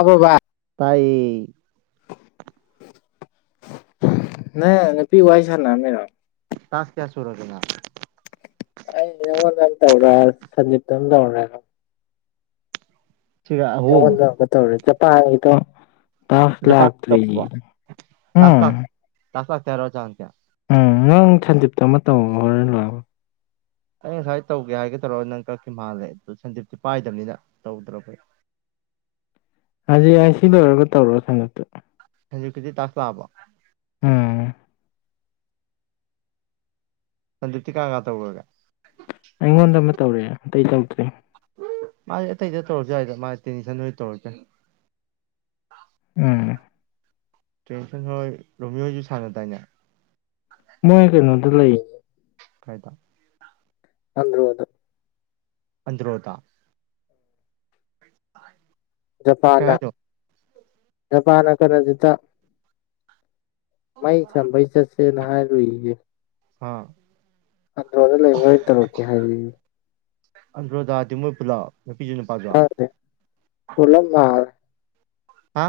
ꯑꯕꯣꯕꯥ ꯇꯥꯏꯌꯦ ꯅ ꯅꯨꯄꯤ ꯋꯥꯏ ꯁꯟꯅꯔꯝꯃꯤꯔꯣ ꯇꯥꯛꯁ ꯀꯌꯥ ꯁꯨꯔꯒꯦ ꯅꯪ ꯑꯩ ꯑꯩꯉꯣꯟꯗ ꯑꯃ ꯇꯧꯔ ꯁꯟꯖꯤꯞꯇꯝ ꯇꯧꯔꯦ ꯁꯤꯒ ꯑꯍꯨꯝ ꯅꯉꯣꯟꯗ ꯆꯄꯥ ꯍꯥꯏꯇꯣ ꯇꯥꯛꯁ ꯖꯄꯥꯟ ꯂꯥꯛꯇ꯭ꯔꯤ ꯇꯧꯕ ꯎꯝ ꯇꯥꯛꯁ ꯂꯥꯛ ꯇꯥꯛꯁ ꯂꯥꯛꯇꯦ ꯆꯦꯌꯥ ꯎꯝ ꯅꯪ ꯁꯟꯗꯤꯞꯇ ꯑꯃ ꯇꯧ ꯍꯣꯔꯦꯟ ꯂꯣꯏꯔꯒ ꯑꯩ ꯉꯁꯥꯏ ꯇꯧꯒꯦ ꯍꯥꯏꯒꯦ ꯇꯧꯔꯣ ꯅꯪ ꯀꯛꯈꯤ ꯃꯥꯜꯂꯦ ꯑꯗꯨ ꯁꯟꯗꯤꯞꯇꯤ ꯄꯥꯏꯗꯕꯅꯤꯅ ꯇꯧꯗ꯭ꯔ ꯑꯩꯣꯏ ꯍꯧꯖꯤꯛ ꯑꯩ ꯁꯤ ꯂꯣꯏꯔꯒ ꯇꯧꯔꯣ ꯁꯟꯗꯛꯇ ꯍ ꯧꯖꯤꯛꯀꯤꯗꯤ ꯇꯥꯥꯛꯌ ꯂꯥꯛꯑꯥꯕꯣ ꯎꯝ ꯁꯟꯗꯞꯇꯤ ꯀꯥꯅꯥ ꯀꯥꯅꯥ ꯇꯧꯒꯔꯒꯦ ꯑꯩꯉꯣꯟꯗ ꯑꯃ ꯇꯧꯔꯛꯑꯦ ꯑꯇꯩ ꯇꯧꯗ꯭ꯔꯦ ꯃꯥꯁ ꯑꯇꯩꯗ ꯇꯧꯔꯁꯨ ꯍꯥꯏꯗ ꯃꯥꯗꯤ ꯇꯦꯟꯁꯟ ꯍꯣꯏ ꯇꯧꯔꯁꯨ ꯌꯥꯏ ꯎꯝ ꯇ꯭ꯔꯦꯟꯁꯟ ꯍꯣꯏ ꯔꯣꯃꯤꯌꯣꯁꯨ ꯁꯥꯟꯅꯗꯥꯏꯅꯦ ꯑꯗꯨ ꯂꯩ ꯀꯥꯏꯗ ꯑꯟꯗ꯭ꯔꯣꯗ ꯑꯟꯗ꯭ꯔꯣꯗ ꯀꯩ ꯖꯄꯥꯟꯅ ꯍꯥꯏꯅꯣ ꯖꯥꯄꯥꯟꯅ ꯀꯥꯔꯅꯖꯤꯠꯗ ꯃꯩ ꯁꯝꯕꯩ ꯆꯠꯁꯦꯅ ꯍꯥꯏꯔꯨꯏꯌꯦ ꯍꯥꯥ ꯑꯟꯗ꯭ꯔꯣꯗ ꯂꯩ ꯍꯣꯔꯦꯟ ꯇꯧꯔꯛꯀꯦ ꯍꯥꯏꯔꯛꯑꯦꯌꯦ ꯑꯟꯗ꯭ꯔꯣꯗꯥꯥꯗꯤ ꯃꯣꯏ ꯄꯨꯂꯞ ꯅꯨꯄꯤꯁꯨ ꯅꯨꯄꯥꯁꯨ ꯇꯥꯗꯔꯦ ꯄꯨꯂꯞ ꯃꯥꯜꯂꯦ ꯍꯥ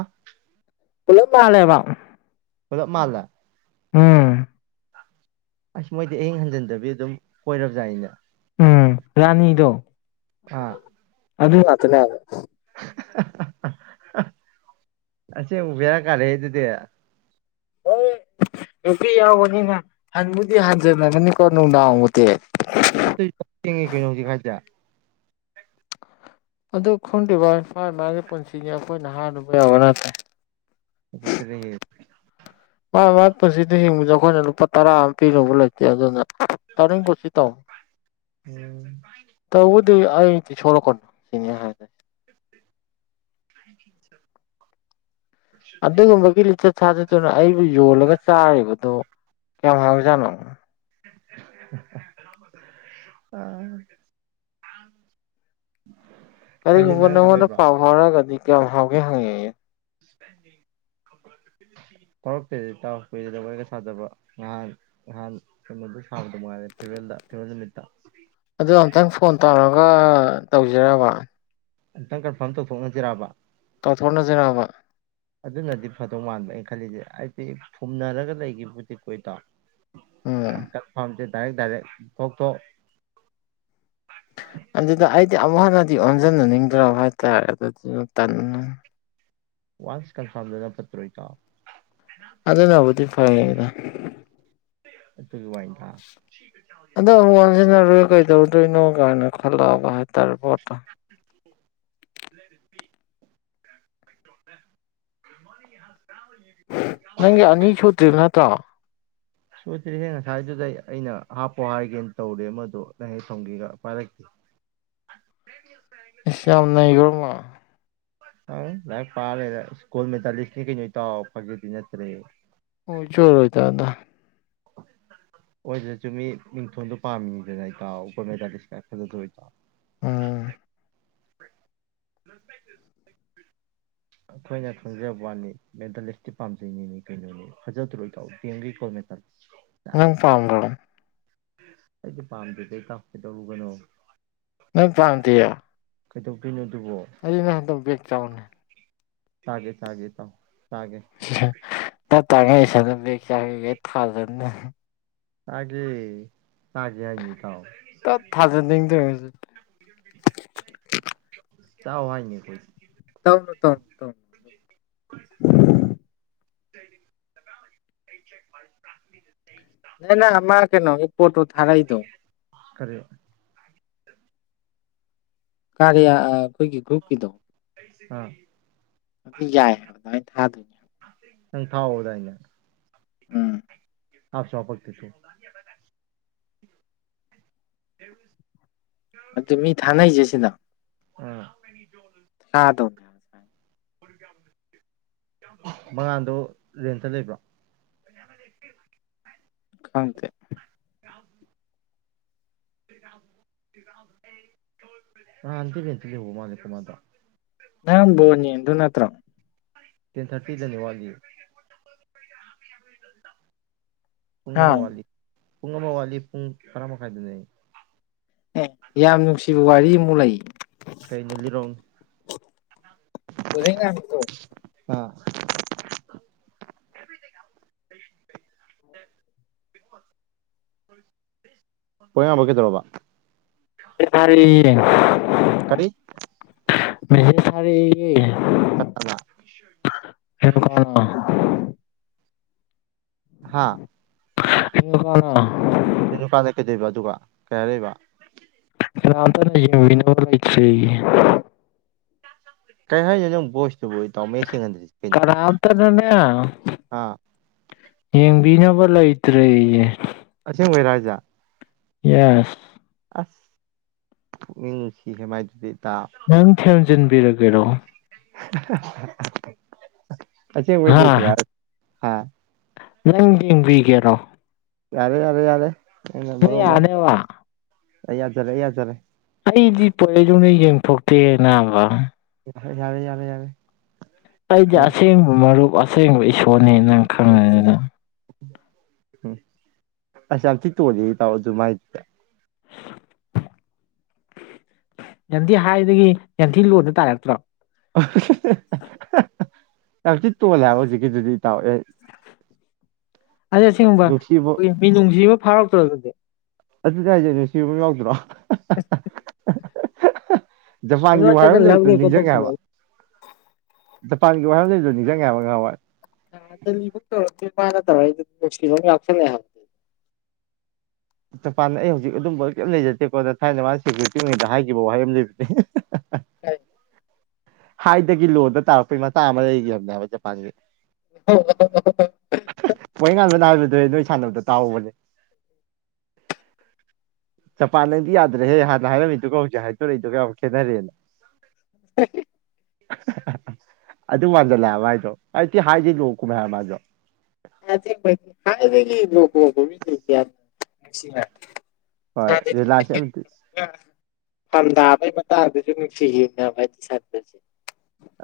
ꯄꯨꯂꯞ ꯃꯥꯜꯂꯦ ꯍꯥꯢꯕ ꯄꯨꯂꯞ ꯃꯥꯜꯂꯦ ꯎꯝ ꯑꯁ ꯃꯣꯏꯗꯤ ꯑꯍꯤꯡ ꯍꯟꯖꯟꯗꯕꯤ ꯑꯗꯨꯝ ꯀꯣꯏꯔꯕ ꯖꯥꯠꯅꯤꯅꯦ ꯎꯝ ꯔꯥꯅꯤꯗꯣ ꯑꯥ ꯑꯗꯨ ꯉꯥꯛꯇꯥꯅꯦ ꯍꯥꯏꯕ ꯑꯁꯦꯡꯕ ꯕꯦꯔꯥ ꯀꯥꯔꯦꯍꯦ ꯑꯗꯨꯗꯤ ꯅꯨꯄꯤ ꯌꯥꯎꯕꯅꯤꯅ ꯍꯟꯕꯨꯗꯤ ꯍꯟꯖꯟꯂꯝꯒꯅꯤꯀꯣ ꯅꯨꯡꯗꯥꯡꯕꯨꯨꯗꯤ ꯑꯗꯨ ꯊꯦꯡꯉꯦ ꯀꯩꯅꯣ ꯍꯧꯖꯤꯛ ꯍꯥꯏꯖꯦ ꯑꯗꯨ ꯈꯪꯗꯦ ꯕꯥꯏ ꯃꯥꯏ ꯃꯥꯒꯤ ꯄꯨꯟꯁꯤꯅꯤ ꯑꯩꯈꯣꯏꯅ ꯍꯔꯨꯕ ꯌꯥꯕ ꯅꯠꯇ꯭ꯔꯦ ꯐꯖꯗ꯭ꯔꯦꯍꯦ ꯃꯥꯥꯏ ꯃꯥꯏ ꯄꯨꯟꯁꯤꯗ ꯍꯤꯡꯕꯗ ꯑꯩꯈꯣꯏꯅ ꯂꯨꯄꯥ ꯇꯔꯥ ꯑꯃ ꯄꯤꯔꯨꯕ ꯂꯩꯇꯦ ꯑꯗꯨꯅ ꯇꯥꯅꯤꯡ ꯀꯨꯁꯤ ꯇꯧ ꯎꯝ ꯇꯧꯕꯨꯗꯤ ꯑꯩꯗꯤ ꯁꯣꯛꯂꯛꯀꯅꯨ [unintelligible] [unintelligible] ꯑꯗꯨꯒꯨꯝꯕꯒꯤ ꯂꯤꯆꯠ ꯁꯥꯖꯠꯇꯨꯅ ꯑꯩꯕꯨ ꯌꯣꯜꯂꯒ ꯆꯥꯔꯤꯕꯗꯣ ꯀꯩꯌꯥꯝ ꯐꯪꯕ ꯖꯠꯅꯣ ꯑꯥ ꯀꯔꯤꯒꯨꯝꯕ ꯅꯉꯣꯟꯗ ꯄꯥꯎ ꯐꯥꯎꯔꯛꯑꯒꯗꯤ ꯀꯌꯥꯝ ꯍꯥꯎꯒꯦ ꯍꯪꯉꯛꯑꯦꯖꯨ꯫ ꯐꯥꯎꯔꯛꯇꯦꯗ ꯏꯇꯥꯎ ꯀꯨꯏꯔꯦꯗ ꯋꯥꯔꯤꯒ ꯁꯥꯗꯕ ꯉꯍꯥꯟ ꯉꯍꯥꯟ ꯀꯩꯅꯣꯗꯨ ꯁꯥꯕꯗ ꯃꯉꯥꯏꯔꯦ ꯐꯤꯔꯋꯦꯜꯗ ꯐꯤꯔꯋꯦꯜ ꯅꯨꯃꯤꯠꯇ꯫ ꯑꯗꯨ ꯑꯝꯇꯪ ꯐꯣꯟ ꯇꯧ [unintelligible] ꯇꯧꯖꯤꯔꯕ꯫ ꯑꯝꯇꯪ ꯀꯟꯐꯥꯔꯝ ꯇꯧꯊꯣꯛꯅꯖꯤꯔꯕ꯫ ꯇꯧꯊꯣꯔꯅꯖꯤꯔꯕ꯫ ꯑꯗꯨꯅꯗꯤ ꯐꯗꯧ ꯃꯥꯟꯕ ꯑꯩꯅ ꯈꯜꯂꯤꯖꯦ ꯍꯥꯏꯗꯤ ꯐꯨꯝꯅꯔꯒ ꯂꯩꯒꯤꯕꯕꯨꯗꯤ ꯀꯣ ꯏꯇꯥꯎ꯫ ꯎꯝ ꯀꯟꯐꯥꯝꯗ ꯗꯥꯏꯔꯦꯛ ꯗꯥꯏꯔꯦꯛ ꯊꯣꯛ ꯊꯣꯛ ꯑꯗꯨꯗ ꯑꯩꯗꯤ ꯑꯃꯨꯛ ꯍꯟꯅꯗꯤ ꯑꯣꯟꯖꯟꯅꯅꯤꯡꯗ꯭ꯔꯕ ꯍꯥꯏꯇꯥꯔꯦ ꯑꯗꯨꯗꯨꯅ ꯇꯟ ꯋꯥꯟꯁ ꯀꯟꯐꯥꯝꯗꯨꯅ ꯄꯠꯇ꯭ꯔꯣ ꯏꯇꯥꯎ꯫ ꯑꯗꯨꯅꯕꯨꯗꯤ ꯐꯩ [unintelligible] ꯑꯗꯣ ꯑꯃꯨꯛ ꯑꯣꯟꯁꯤꯟꯅꯔꯣꯏ [unintelligible] [unintelligible] ꯀꯥꯏꯅ ꯈꯜꯂꯑꯕ ꯍꯥꯏ ꯇꯥꯔꯦ [unintelligible] [unintelligible] [inaudible] ꯅꯪꯒꯤ ꯑꯅꯤꯁꯨꯗ꯭ꯔꯤꯝ ꯅꯠꯇ꯭ꯔꯣ꯫ ꯁꯨꯗ꯭ꯔꯤꯍꯦ ꯉꯁꯥꯏꯗꯨꯗꯩ ꯑꯩꯅ ꯍꯥꯞꯄꯣ ꯍꯥꯏꯒꯦꯅ ꯇꯧꯔꯦ ꯑꯃꯗꯣ ꯅꯪ ꯍꯦꯛ ꯊꯝꯒꯤꯒ ꯄꯥꯏꯔꯛꯇꯦ꯫ ꯏꯁ ꯌꯥꯝ ꯅꯩꯒ꯭ꯔꯕ ꯃꯥ꯫ ꯑꯥꯏ ꯂꯥꯏꯔꯤꯛ ꯄꯥ ꯂꯩꯔꯦ ꯏꯁ ꯒꯣꯜ ꯃꯦꯗꯥꯂꯤꯁꯅꯤ ꯀꯩꯅꯣ ꯏꯇꯥꯎ ꯐꯒꯤꯗꯤ ꯅꯠꯇ꯭ꯔꯦ꯫ ꯑꯣꯏꯖꯨ ꯑꯣꯏꯔꯣꯏꯗꯕꯗ꯫ ꯑꯣꯏꯗ꯭ꯔꯖꯨ ꯃꯤ ꯃꯤꯡꯊꯣꯟꯗꯣ ꯄꯥꯝꯃꯤꯅꯤꯗꯅ ꯏꯇꯥꯎ ꯒꯣꯜ ꯃꯦꯗꯥꯂꯤꯁ ꯀꯥꯏ ꯎꯝ [unintelligible] [unintelligible] ꯑꯩꯈꯣꯏꯅ ꯈꯪꯖꯕ ꯋꯥꯅꯤ ꯃꯦꯗꯜꯂꯤꯁꯇꯤ ꯄꯥꯝꯖꯩꯅꯤ ꯃꯤ ꯀꯩꯅꯣꯅꯦ ꯐꯖꯗ꯭ꯔꯣ ꯏꯇꯥꯎ ꯗꯤ ꯑꯦꯝ ꯒꯤ ꯒꯣꯜ ꯃꯦꯗꯥ ꯅꯪ ꯄꯥꯝꯕꯔꯥ꯫ ꯑꯩꯗꯤ ꯄꯥꯝꯗꯦꯗ ꯏꯇꯥꯎ ꯀꯩꯗꯧꯔꯨꯕꯅꯣ꯫ ꯅꯪ ꯄꯥꯝꯗꯤꯌꯦ꯫ ꯀꯩꯗꯧꯗꯩꯅꯣ ꯑ ꯑꯗꯨꯗꯤ ꯅꯪ ꯍꯟꯗꯛ ꯕꯦꯛ ꯆꯥꯎꯅꯦ꯫ ꯆꯥꯒꯦ ꯆꯥꯒꯦ ꯏꯇꯥꯎ꯫ ꯆꯥꯒꯦ [unintelligible] ꯇꯞ ꯇꯥꯡꯒꯩ ꯏꯁꯜꯂ ꯕꯦꯛ ꯆꯥꯒꯦꯒꯩ ꯊꯥꯖꯟꯅꯦ꯫ ꯆꯥꯒꯦ꯫ ꯆꯥꯒꯦ ꯍꯥꯏꯅꯤ ꯏꯇꯥꯎ ꯇꯠ ꯊꯥꯖꯟꯅꯤꯡꯗ꯭ꯔꯥ [unintelligible] ꯆꯥꯎ ꯍꯥꯏꯅꯤ ꯑꯈꯣꯢꯗꯤ꯫ ꯇꯧꯔꯣ ꯇꯧꯔꯣ ꯇꯧꯔꯣ [inaudible] ꯅꯪꯅ ꯑꯃꯥ ꯀꯩꯅꯣꯒꯤ ꯄꯣꯠꯇꯣ ꯊꯔꯥꯏꯗꯣ ꯀꯔꯤ ꯀꯥꯔꯤ ꯑꯩꯈꯣꯏꯒꯤ ꯒ꯭ꯔꯨꯞꯀꯤꯗꯣ ꯑꯥ ꯑꯗꯨ ꯌꯥꯏ ꯍꯥꯏꯕ ꯑꯗꯨꯥꯏ ꯊꯥꯗꯣꯏꯅꯦ ꯅꯪ ꯊꯥꯎꯕꯗꯥꯏꯅ ꯎꯝ ꯑ ꯆꯣꯄꯛꯗ ꯇ ꯑꯦ ꯑ ꯃꯤ ꯊꯥꯥꯟꯥꯏꯖꯦꯁ ꯑꯁꯤꯅ ꯑ [inaudible] ꯃꯉꯥꯥꯟꯗꯣ ꯔꯦꯟꯇ ꯂꯩꯕ꯭ꯔꯣ ꯈꯪꯇꯦ [inaudible] ꯅꯍꯥꯟꯗꯤ ꯔꯦꯟꯇ ꯂꯩꯍꯧꯕ ꯃꯥꯜꯂꯤꯗ ꯑꯃꯗꯣ ꯅꯪ ꯕꯣꯜ ꯌꯦꯡꯗꯣꯏ ꯅꯠꯇ꯭ꯔꯣ ꯇꯦꯟ ꯊ꯭ꯔꯇꯤꯗꯅꯤ ꯋꯥꯠꯂꯤꯌꯦ ꯄꯨꯡ ꯍꯥ ꯑꯃ ꯋꯥꯠꯂꯤ ꯄꯨꯡ ꯑꯃ ꯋꯥꯠꯂꯤ ꯄꯨꯡ ꯇꯔꯥ ꯃꯈꯥꯏꯗꯅꯦ ꯑꯦ ꯌꯥꯝ ꯅꯨꯡꯁꯤꯕ ꯋꯥꯔꯤ ꯑꯃꯨꯛ ꯂꯩ ꯀꯩꯅꯣ ꯂꯤꯔꯣꯡ ꯄꯨꯂꯒꯦ ꯑꯁꯨ ꯑ ꯂꯣꯌꯥꯉꯥꯟꯕ ꯀꯩꯗꯧꯔꯕ ꯊꯔꯤ ꯀꯔꯤ ꯃꯦꯁꯦꯁ ꯊꯥꯔꯛꯑꯦꯌꯦ ꯀꯅꯥꯗ [unintelligible] ꯍꯥꯥ [unintelligible] ꯀ ꯅꯨꯨꯀꯥꯟꯗ ꯀꯩꯗꯣꯏꯕ ꯑꯗꯨꯒ ꯀꯩ ꯍꯥꯏꯔꯛꯏꯕ [unintelligible] ꯀꯩ ꯍꯥꯏꯅꯣ ꯅꯪ ꯚꯣꯏꯇꯣ ꯁꯕ ꯏ ꯇꯥꯎ ꯃꯌꯦꯛ ꯁꯦꯡꯅꯟꯗ꯭ꯔꯤꯁꯤ ꯀꯩꯅꯣ ꯀꯅꯥꯝꯇꯅꯅꯦ ꯑꯥ ꯌꯦꯡꯕꯤꯅꯕ ꯂꯩꯇ꯭ꯔꯦꯌꯦ ꯑꯁꯤꯁꯦꯡ ꯑꯣꯏꯣꯏꯔꯖꯥ ꯌꯥꯁ ꯎꯁꯤ ꯍꯦꯃꯥꯏꯗꯨꯗꯤ ꯅꯪ ꯊꯦꯝꯖꯤꯟꯕꯤꯔꯒꯦꯔꯣ [inaudible] ꯑꯁꯦ ꯍꯥ ꯑꯣꯏꯣꯏꯗꯗ ꯍꯥ ꯅꯪ ꯌꯦꯡꯕꯤꯒꯦꯔꯣ ꯌꯥꯔꯦ ꯌꯥꯔꯦ ꯌꯥꯔꯦ ꯅꯪ ꯌꯔꯅꯤꯕ ꯌꯥꯗꯖꯔꯦ ꯌꯥꯖꯔꯦ ꯑꯩꯗꯤ ꯄꯗꯧꯅ ꯌꯦꯡꯊꯣꯛꯇꯦ ꯅꯥꯕ ꯌꯥꯔꯦ ꯌꯥꯔꯦ ꯌꯥꯔꯦ ꯌꯥꯔꯦ ꯑꯩꯒꯤ ꯎꯝ ꯑꯁꯦꯡꯕ ꯃꯔꯨꯞ ꯑꯁꯦꯡꯕ ꯄꯣꯠꯅꯦ ꯅꯪ ꯈꯪꯉꯦ ꯑꯗꯨꯅ ꯎꯝ ꯑꯁ ꯌꯥꯝꯊꯤ ꯇꯣꯜꯂꯦꯍꯦ ꯏꯇꯥꯎ ꯃꯥꯏꯗꯨꯗꯤ ꯌꯥꯟꯊꯤ ꯍꯥꯏꯗꯒꯤ ꯌꯦꯡꯊꯤ ꯂꯣꯟꯗ ꯇꯥꯔꯔꯛꯇ꯭ꯔꯣ ꯌꯥꯝꯇꯤ ꯇꯣꯜꯂꯦ ꯍꯥꯏꯕ ꯍꯧꯖꯤꯛꯀꯤꯗꯨꯗꯤ ꯏꯇꯥꯎ ꯑꯦ ꯑꯗꯩ ꯑꯁꯤꯒꯨꯝꯕ ꯅꯨꯡꯁꯤꯕ ꯑꯩꯈꯣꯏꯒꯤ ꯃꯤꯅꯨꯡꯁꯤ ꯑꯃ ꯐꯥꯎꯔꯛꯇ꯭ꯔ ꯑꯗꯨꯗꯤ ꯑꯗꯨꯗꯤ ꯍꯥꯏꯁꯦꯅꯦ ꯁꯤꯕ ꯌꯥꯎꯗ꯭ꯔꯣ [inaudible] ꯖꯄꯥꯟꯒꯤ ꯋꯥꯔ ꯑꯩꯉꯣꯟꯗꯒ ꯑꯃ ꯂꯞ ꯂꯩꯕꯗꯨ ꯔꯦꯞꯀ ꯅꯤꯡꯁꯤꯡꯉꯦꯕ ꯇꯧꯁꯤꯜꯂꯛꯏ ꯖꯄꯥꯟꯒꯤ ꯋꯥꯐꯝꯁꯤꯁꯨ ꯅꯤꯡꯁꯤꯡꯉꯦ ꯍꯥꯏꯕ ꯉꯍꯥꯎꯋꯥꯏ ꯇꯧꯔꯅ ꯇꯧꯔ ꯀꯂꯣ ꯂꯥꯛꯆ ꯖꯄꯥꯟꯗ ꯑꯩ ꯍꯧꯖꯤꯛ ꯑꯗꯨꯝꯕ ꯀꯩꯝ ꯂꯩꯖꯗꯦꯀꯣꯗ ꯊꯥꯏꯅ ꯃꯥꯅ ꯁꯦꯀ꯭ꯌꯨꯔꯤꯇꯤꯉꯩꯗ ꯍꯥꯏꯈꯤꯕ ꯋꯥꯍꯩ ꯑꯃ ꯂꯩꯕꯗꯤ ꯀ ꯍꯥꯏꯗꯒꯤ ꯂꯣꯟꯗ ꯇꯥꯔꯛꯄꯩ ꯃꯆꯥ ꯑꯃ ꯂꯩꯈꯤꯕꯅꯦꯕ ꯖꯄꯥꯟꯁ ꯍꯥꯏꯕ ꯄꯣꯔꯩꯉꯥꯟꯕꯅ ꯍꯥꯏꯕꯗꯨꯅꯦ ꯈꯟꯅꯕꯗ ꯇꯥꯎꯕꯅꯦ ꯖꯄꯥꯟ ꯅꯪꯗꯤ ꯌꯥꯗ꯭ꯔꯦꯍꯦ ꯍꯥꯟꯅ ꯍꯥꯏꯔꯝꯃꯤꯗꯨꯒ ꯍꯧꯖꯤꯛ ꯍꯥꯏꯗꯣꯔꯛꯏꯗꯨꯒ ꯌꯥꯝ ꯈꯦꯠꯅꯔꯦꯅ [inaudible] ꯑꯗꯨ ꯋꯥꯟꯖꯜꯂꯥꯛꯑꯦ ꯃꯥꯏꯗꯣ ꯍꯥꯏꯗꯤ ꯊꯤ ꯍꯥꯏꯗꯒꯤ ꯂꯣ ꯀꯨꯝꯃꯦ ꯍꯥꯏꯕ ꯃꯥꯗꯣ [unintelligible] ꯍꯥꯏꯕꯒ ꯂꯁꯤ ꯍꯣꯏ ꯂꯤꯂꯥꯁꯦ ꯑꯣꯇꯁ ꯐꯝꯗꯥꯥꯕꯒꯤ ꯃꯇꯥꯡꯗꯨꯁꯨ ꯅꯨꯡꯁꯤ ꯌꯦꯡꯅꯕ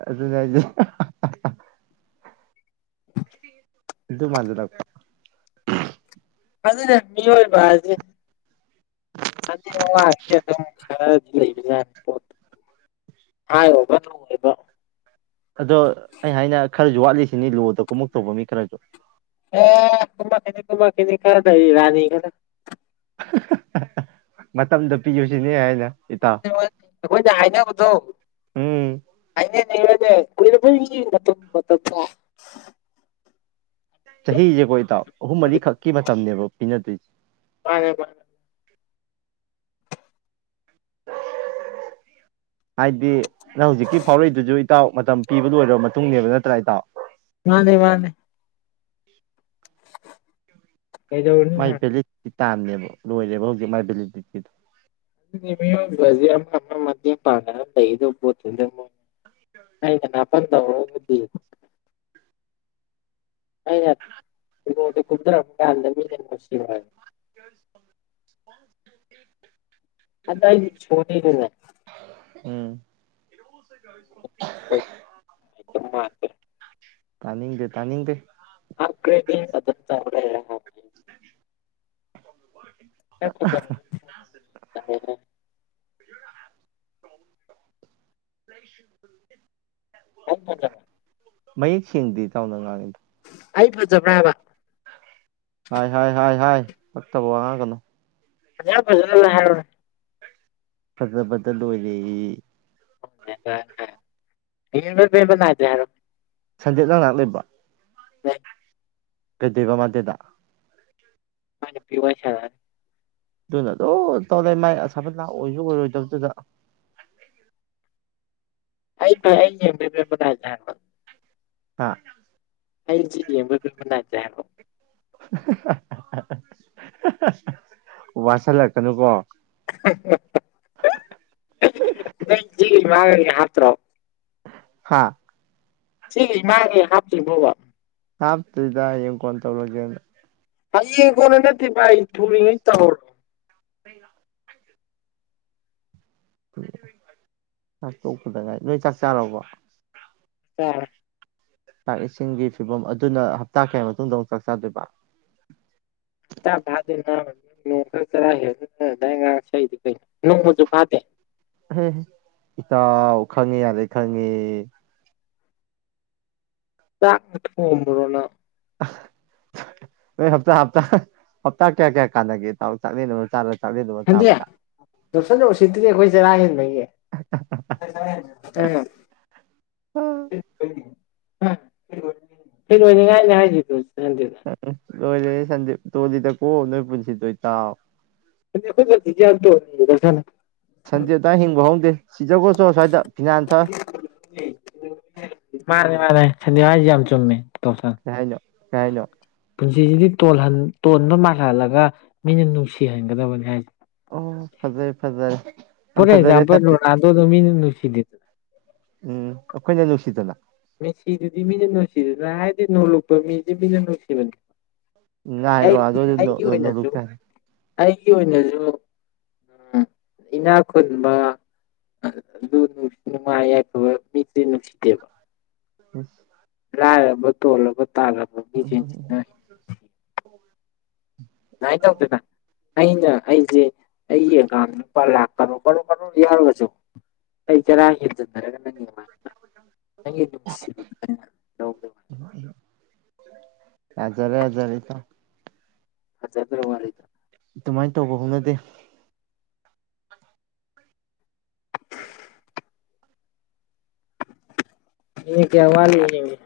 ꯑꯗꯨꯅꯦ ꯍꯥꯏꯁꯦ [inaudible] ꯑꯗꯨ ꯃꯖꯟ ꯂ ꯐꯖꯅ ꯃꯤꯑꯣꯏꯕ ꯍꯥꯏꯁꯦ ꯑꯗꯤꯁꯦ ꯑꯗꯨꯝ ꯈꯔꯗꯤ ꯂꯩꯕ ꯌꯥꯅꯤ ꯄꯣꯠꯇꯣ ꯍꯥꯏꯌꯣꯕ ꯅꯉꯣꯏꯕ ꯑꯗꯣ ꯑꯩ ꯍꯥꯏꯅ ꯈꯔꯁꯨ ꯋꯥꯠꯂꯤꯁꯤꯅꯤ ꯂꯣꯗ ꯀꯃꯛ ꯇꯧꯕ ꯃꯤ ꯈꯔꯁꯨ ꯍ ꯀꯨꯝꯃꯛꯈꯤꯅꯤ ꯀꯨꯝꯃꯛꯈꯤꯅꯤ ꯈꯔꯗ ꯔꯥꯅꯤ ꯈꯔ ꯃꯇꯝꯗ ꯄꯤꯁꯤꯅꯦ ꯍꯥꯏꯅ ꯃꯥꯅꯤ ꯃꯥꯅꯤ ꯑꯩꯈꯣꯏꯅ ꯎꯝ ꯍꯥꯏꯅꯕꯗꯣ ꯍꯥꯏ ꯅꯦ ꯎ [unintelligible] ꯆꯍꯤꯁꯦ ꯀꯣ ꯏꯇꯥꯎ ꯑꯍꯨꯝ ꯃꯔꯤꯈꯛꯀꯤ ꯃꯇꯝꯅꯤꯅꯦꯕ ꯄꯤꯅꯗꯦ ꯃꯥꯅꯦ ꯃꯥꯅꯦ ꯍꯥꯏꯗꯤ ꯅꯪ ꯍꯧꯖꯤꯛꯀꯤ ꯐꯥꯎꯔꯛꯏꯗꯨꯁꯨ ꯏꯇꯥꯎ ꯃꯇꯝ ꯄꯤꯕ ꯂꯣꯏꯔ ꯃꯇꯨꯡꯅꯦꯕ ꯅꯠꯇ꯭ꯔꯥ ꯏꯇꯥꯎ꯫ ꯃꯥꯅꯦ - ꯃꯥꯅꯦ꯫ ꯀꯩꯗꯧꯔꯨꯅꯤ ꯃꯥꯏ ꯍꯥ ꯚꯦꯂꯤꯗꯤꯇꯤ ꯇꯥꯝꯅꯦꯕ ꯂꯣꯏꯔꯦꯕ ꯍꯧꯖꯤꯛ ꯃꯥꯥꯏ ꯚꯦꯂꯤꯗꯤꯇꯤꯗꯣ꯫ ꯑꯗꯨꯗꯤ ꯃꯤꯑꯣꯏꯕꯁꯦ [unintelligible] ꯑꯥꯗ ꯑꯩꯗꯤ ꯏꯁꫭꫪꯅꯤ ꯀꯩꯅꫭ [unintelligible] ꯇꯥꯅꯤꯡꯗꯦ- ꯇꯥꯅꯤꯡꯗꯦ꯫ [unintelligible] [unintelligible] [unintelligible] [inaudible] [unintelligible] ꯃꯌꯦꯛ ꯁꯦꯡꯗꯦ ꯆꯥꯎꯅ ꯉꯥꯡꯉꯤ ꯫ ꯑꯩ ꯐꯖꯕꯔꯥ ꯍꯥꯌꯕ꯫ ꯍꯥꯏ- ꯍꯥꯏ- ꯍꯥꯏ - ꯍꯥꯏ ꯄꯛꯇꯕ ꯋꯥ ꯉꯥꯡꯒꯅꯨ꯫ [unintelligible] ꯐꯖꯕꯗ ꯂꯣꯏꯔꯦ! [unintelligible] ꯌꯦꯡꯕꯩ ꯄꯦꯟꯕꯥ ꯅꯥꯏꯗꯔ꯭ꯦ ꯍꯥꯏꯔꯛ ꯑꯣ꯫ ꯁꯟꯖꯤꯠ ꯅꯪ ꯅꯥꯛ ꯂꯩꯕꯔ꯭? [unintelligible] ꯀꯩꯗꯩꯕ ꯃꯥꯗꯤ ꯑꯗꯥ꯫ ꯃꯥꯏ ꯅꯨꯄꯤ ꯋꯥꯔꯤ ꯁꯅꯔꯤ ꯑꯗꯨꯅ ꯑꯗꯨꯝ ꯇꯧꯔ ꯃꯥꯏ ꯑꯁꯥꯂꯇꯥ ꯑꯣꯏꯁꯨ ꯑꯣꯏꯔꯣꯏꯗꯕꯗꯨꯗ꯫ [unintelligible] ꯍꯥ [unintelligible] ꯍꯥ ꯍꯥꯥ ꯍꯥ ꯋꯥꯁꯤꯜꯂꯛꯀꯅꯨꯀꯣ [unintelligible] [unintelligible] [unintelligible] ꯍꯥꯥ [unintelligible] ꯍꯥꯞꯇ꯭ꯔꯤꯗ ꯍꯌꯦꯡ ꯀꯣꯟ ꯇꯧꯔꯒꯦꯅ꯫ ꯍꯌꯦꯡ ꯀꯣꯟꯅꯥ ꯅꯠꯇꯦ ꯚꯥꯏ ꯊꯨꯔꯤꯉꯩ ꯇꯧꯍꯧꯔꫭ [unintelligible] ꯆꯥꯛ ꯇꯣꯛꯄꯗ ꯉꯥꯏ ꯅꯣꯏ ꯆꯥꯛ ꯆꯥꯔꯕꯣ? ꯆꯥꯔꯥꯔꫭꯏ ꯆꯥꯛ ꯏꯁꯤꯡꯒꯤ ꯐꯤꯕꯝ ꯑꯗꯨꯅ ꯍꯞꯇꯥ ꯀꯌꯥꯏ ꯃꯇꯨꯡꯗ ꯑꯃꯨꯛ ꯆꯥꯛ ꯆꯥꯗꯣꯏꯕ ꯍꯞꯇꯥ ꯐꯥꯗꯦ ꯅꯥꯕ ꯅꫭꯡꯃꯇꯪ ꯆꯔꯥ ꯍꯦꯟꯕꯩ ꯅꯪ ꯑꯗꯥꯏ ꯉꯥꯡ ꯁꯛꯏꯗꫭ ꯀꯩꯅꫭ ꯅꫭꯡꯃꯖꯨ ꯐꯥꯗꯦ ꯑꯍꯦ ꯏꯇꯥꯎ ꯈꯪꯉꯦ ꯌꯥꯔꯦ ꯈꯪ ꯉꯦ ꯫ ꯆꯥꯛꯅ ꯊꫭꯝꯃꯨꯔꫭ ꯅꯪ? ꯅꯣꯏ ꯍꯞꯇꯥ - ꯍꯞꯇꯥ ꯍꯞꯇꯥ ꯀꯌꯥ- ꯀꯌꯥ ꯀꯥꯟꯅꯒꯦ ꯏꯇꯥꯎ ꯆꯥꯛꯂꯦꯟ ꯑꯃ ꯆꯥꯔ ꯆꯥꯛꯂꯦꯟ ꯑꯃ ꯁꯟꯗꯤ ꯆꯥꯕꯗ [unintelligible] ꯎꯁꯤꯠꯇ꯭ꯔꯤ ꯑꯈꫭꯏ ꯆꯔꯥ ꯍꯦꯟꯕꯒꯤ ꯑꯈꫭꯏ ꯆꯔꯥ ꯍꯦꯟꯕꯒꯤ ꯑ ꯎꯝ [unintelligible] ꯐꯅꯤ ꯉ ꯍꯥꯏꯗꯤ ꯇ ꯇꯣ ꯇꯣꯜꯗ ꯑꯣꯣ ꯅꯣꯏ ꯄꯨꯟꯁꯤ ꯇ ꯏ ꯇꯥꯎ ꯌꯥꯗꯊ ꯁꯖꯦꯗ ꯍꯤꯡ ꯍꯗꯦ ꯁꯤꯖ ꯀꯁꯨꯣ ꯁꯋꯥꯗ ꯐꯤꯅꯥ ꯑꯟꯊ ꯁꯟꯗꯤ ꯍꯥꯏꯁꯦ ꯌꯥꯝ ꯆꯨꯝꯃꯦ ꯇꯧꯁꯟ ꯉꯥꯏ ꯉꯣ ꯀꯥꯏꯅꯣ ꯄꯨꯟꯁꯤꯁꯤꯗꯤ ꯇꯣꯟꯕ ꯃꯥꯜꯍꯍꯜꯂꯒ ꯃꯤꯅ ꯅꯨꯡꯁꯤꯍꯟꯒꯗꯕꯅꯤ ꯍꯥꯏꯁꯦ ꯑꯣ ꯐꯖꯩ ꯐꯖ ꯐꯔꯦꯖꯥꯄꯜ ꯔꯥꯗꯣꯗꯃꯤ ꯅꯨꯅꯨꯡꯁꯤꯗ ꯎꯝ ꯑꯩꯈꯣꯏꯅ ꯅꯨꯡꯁꯤꯗꯅ ꯃꯤꯁꯤꯗꯨꯗꯤ ꯃꯤꯅ ꯅꯨꯡꯁꯤꯗꯅ ꯍꯥꯏꯗꯤ ꯅꯣꯂꯨꯄ ꯃꯤꯁꯦ ꯃꯤꯅ ꯅꯨꯡꯁꯤꯕꯅꯦ ꯑꯩ ꯉꯥꯏꯔꯣ ꯑꯗꯨꯗꯤ ꯑꯩꯒꯤ ꯅꯣꯡꯗꯨ ꯑꯣꯏꯅꯁꯨ ꯇꯥꯔꯦ ꯑꯩꯒꯤ ꯑꯣꯏꯅꯁꯨ ꯎ ꯏꯅꯥ ꯈꯨꯟꯕ ꯂꯨ ꯅꯨꯡ ꯅꯨꯡꯉꯥꯏ ꯌꯥꯏꯐꯕ ꯃꯤꯁꯤꯗꯤ ꯅꯨꯡꯁꯤꯗꯦꯕ ꯑꯁ ꯂꯥꯏꯕꯣꯂꯣ ꯇꯥꯕ ꯃꯤꯁꯤꯡꯁꯤꯅ ꯁꯨꯃꯥꯏꯅ ꯇꯧꯗꯅ ꯑꯩꯅ ꯑꯩꯁꯦ ꯑꯩꯏꯦ ꯀꯅ ꯄꯥ ꯂꯥꯛꯣ ꯔꯣꯕꯔ ꯌꯥꯔ ꯋꯥꯖꯣ ꯀ ꯀꯔ ꯍꯥꯏꯔꯒ ꯅꯪꯒꯤ ꯅꯪꯒꯤ ꯅꯨꯡꯁꯤꯕꯗ ꯂꯗ ꯍꯖꯔꯦ ꯍꯖꯔꯦ ꯊ ꯍ ꯆꯗ꯭ꯔ ꯃꯥꯔꯤꯗ ꯑꯗꯨꯃꯥꯏꯅ ꯇꯧꯕ ꯍꯣꯠꯅꯗꯦ ꯑ ꯏ ꯀꯋꯥꯂꯤꯅꯤꯡꯦ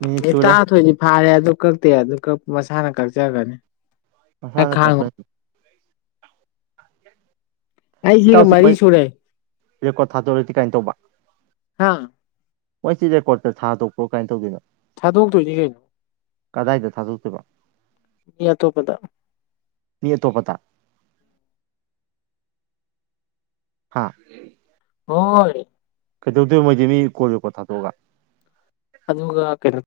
ꯃꯤꯅꯤꯠ ꯑꯦ ꯇ ꯁꯨꯔꯦ ꯊꯣꯏꯅꯤ ꯐꯔꯦ ꯑꯗꯨ ꯀꯛꯇꯦ ꯑꯗꯨ ꯀ ꯃꯁꯥꯅ ꯀꯛꯆꯒꯅꯤ ꯈꯔ ꯃꯁꯥꯂ ꯀꯛꯄ ꯈꯥꯡꯉꯨ ꯑ ꯌꯦ ꯏꯇꯥꯎꯁꯤ ꯃꯔꯤ ꯃꯣꯏ ꯁꯨꯨꯔꯦ ꯔꯦꯀꯣꯔꯠ ꯊꯥꯗꯣꯔꯗꯤ ꯀꯥꯏꯅ ꯇꯧꯕ ꯍꯥꯥ ꯃꯣꯏꯁꯤ ꯔꯦꯀꯣꯔꯠꯇ ꯊꯥꯗꯣꯛ꯭ꯔꯣ ꯀꯥꯏꯅ ꯇꯧꯗꯣꯏꯅꯣ ꯊꯥꯗꯣꯛꯛꯇꯣꯏꯅꯤ ꯀꯩꯅꯣ ꯀꯗꯥꯏꯗ ꯊꯥꯗꯣꯛꯇꯕ ꯃꯤꯇꯣꯄꯗ ꯅ ꯇꯣ ꯄꯇꯥ ꯍꯥꯥ ꯍꯣꯏ ꯀꯩꯗꯧꯗꯣꯏ ꯃꯣꯏꯗꯤ ꯃꯤ ꯀꯣꯜ ꯔꯦꯀꯣꯔꯠ ꯊꯥꯗꯣꯛꯑꯒ ꯑꯗꯨꯗꯒ ꯀꯩꯗꯧ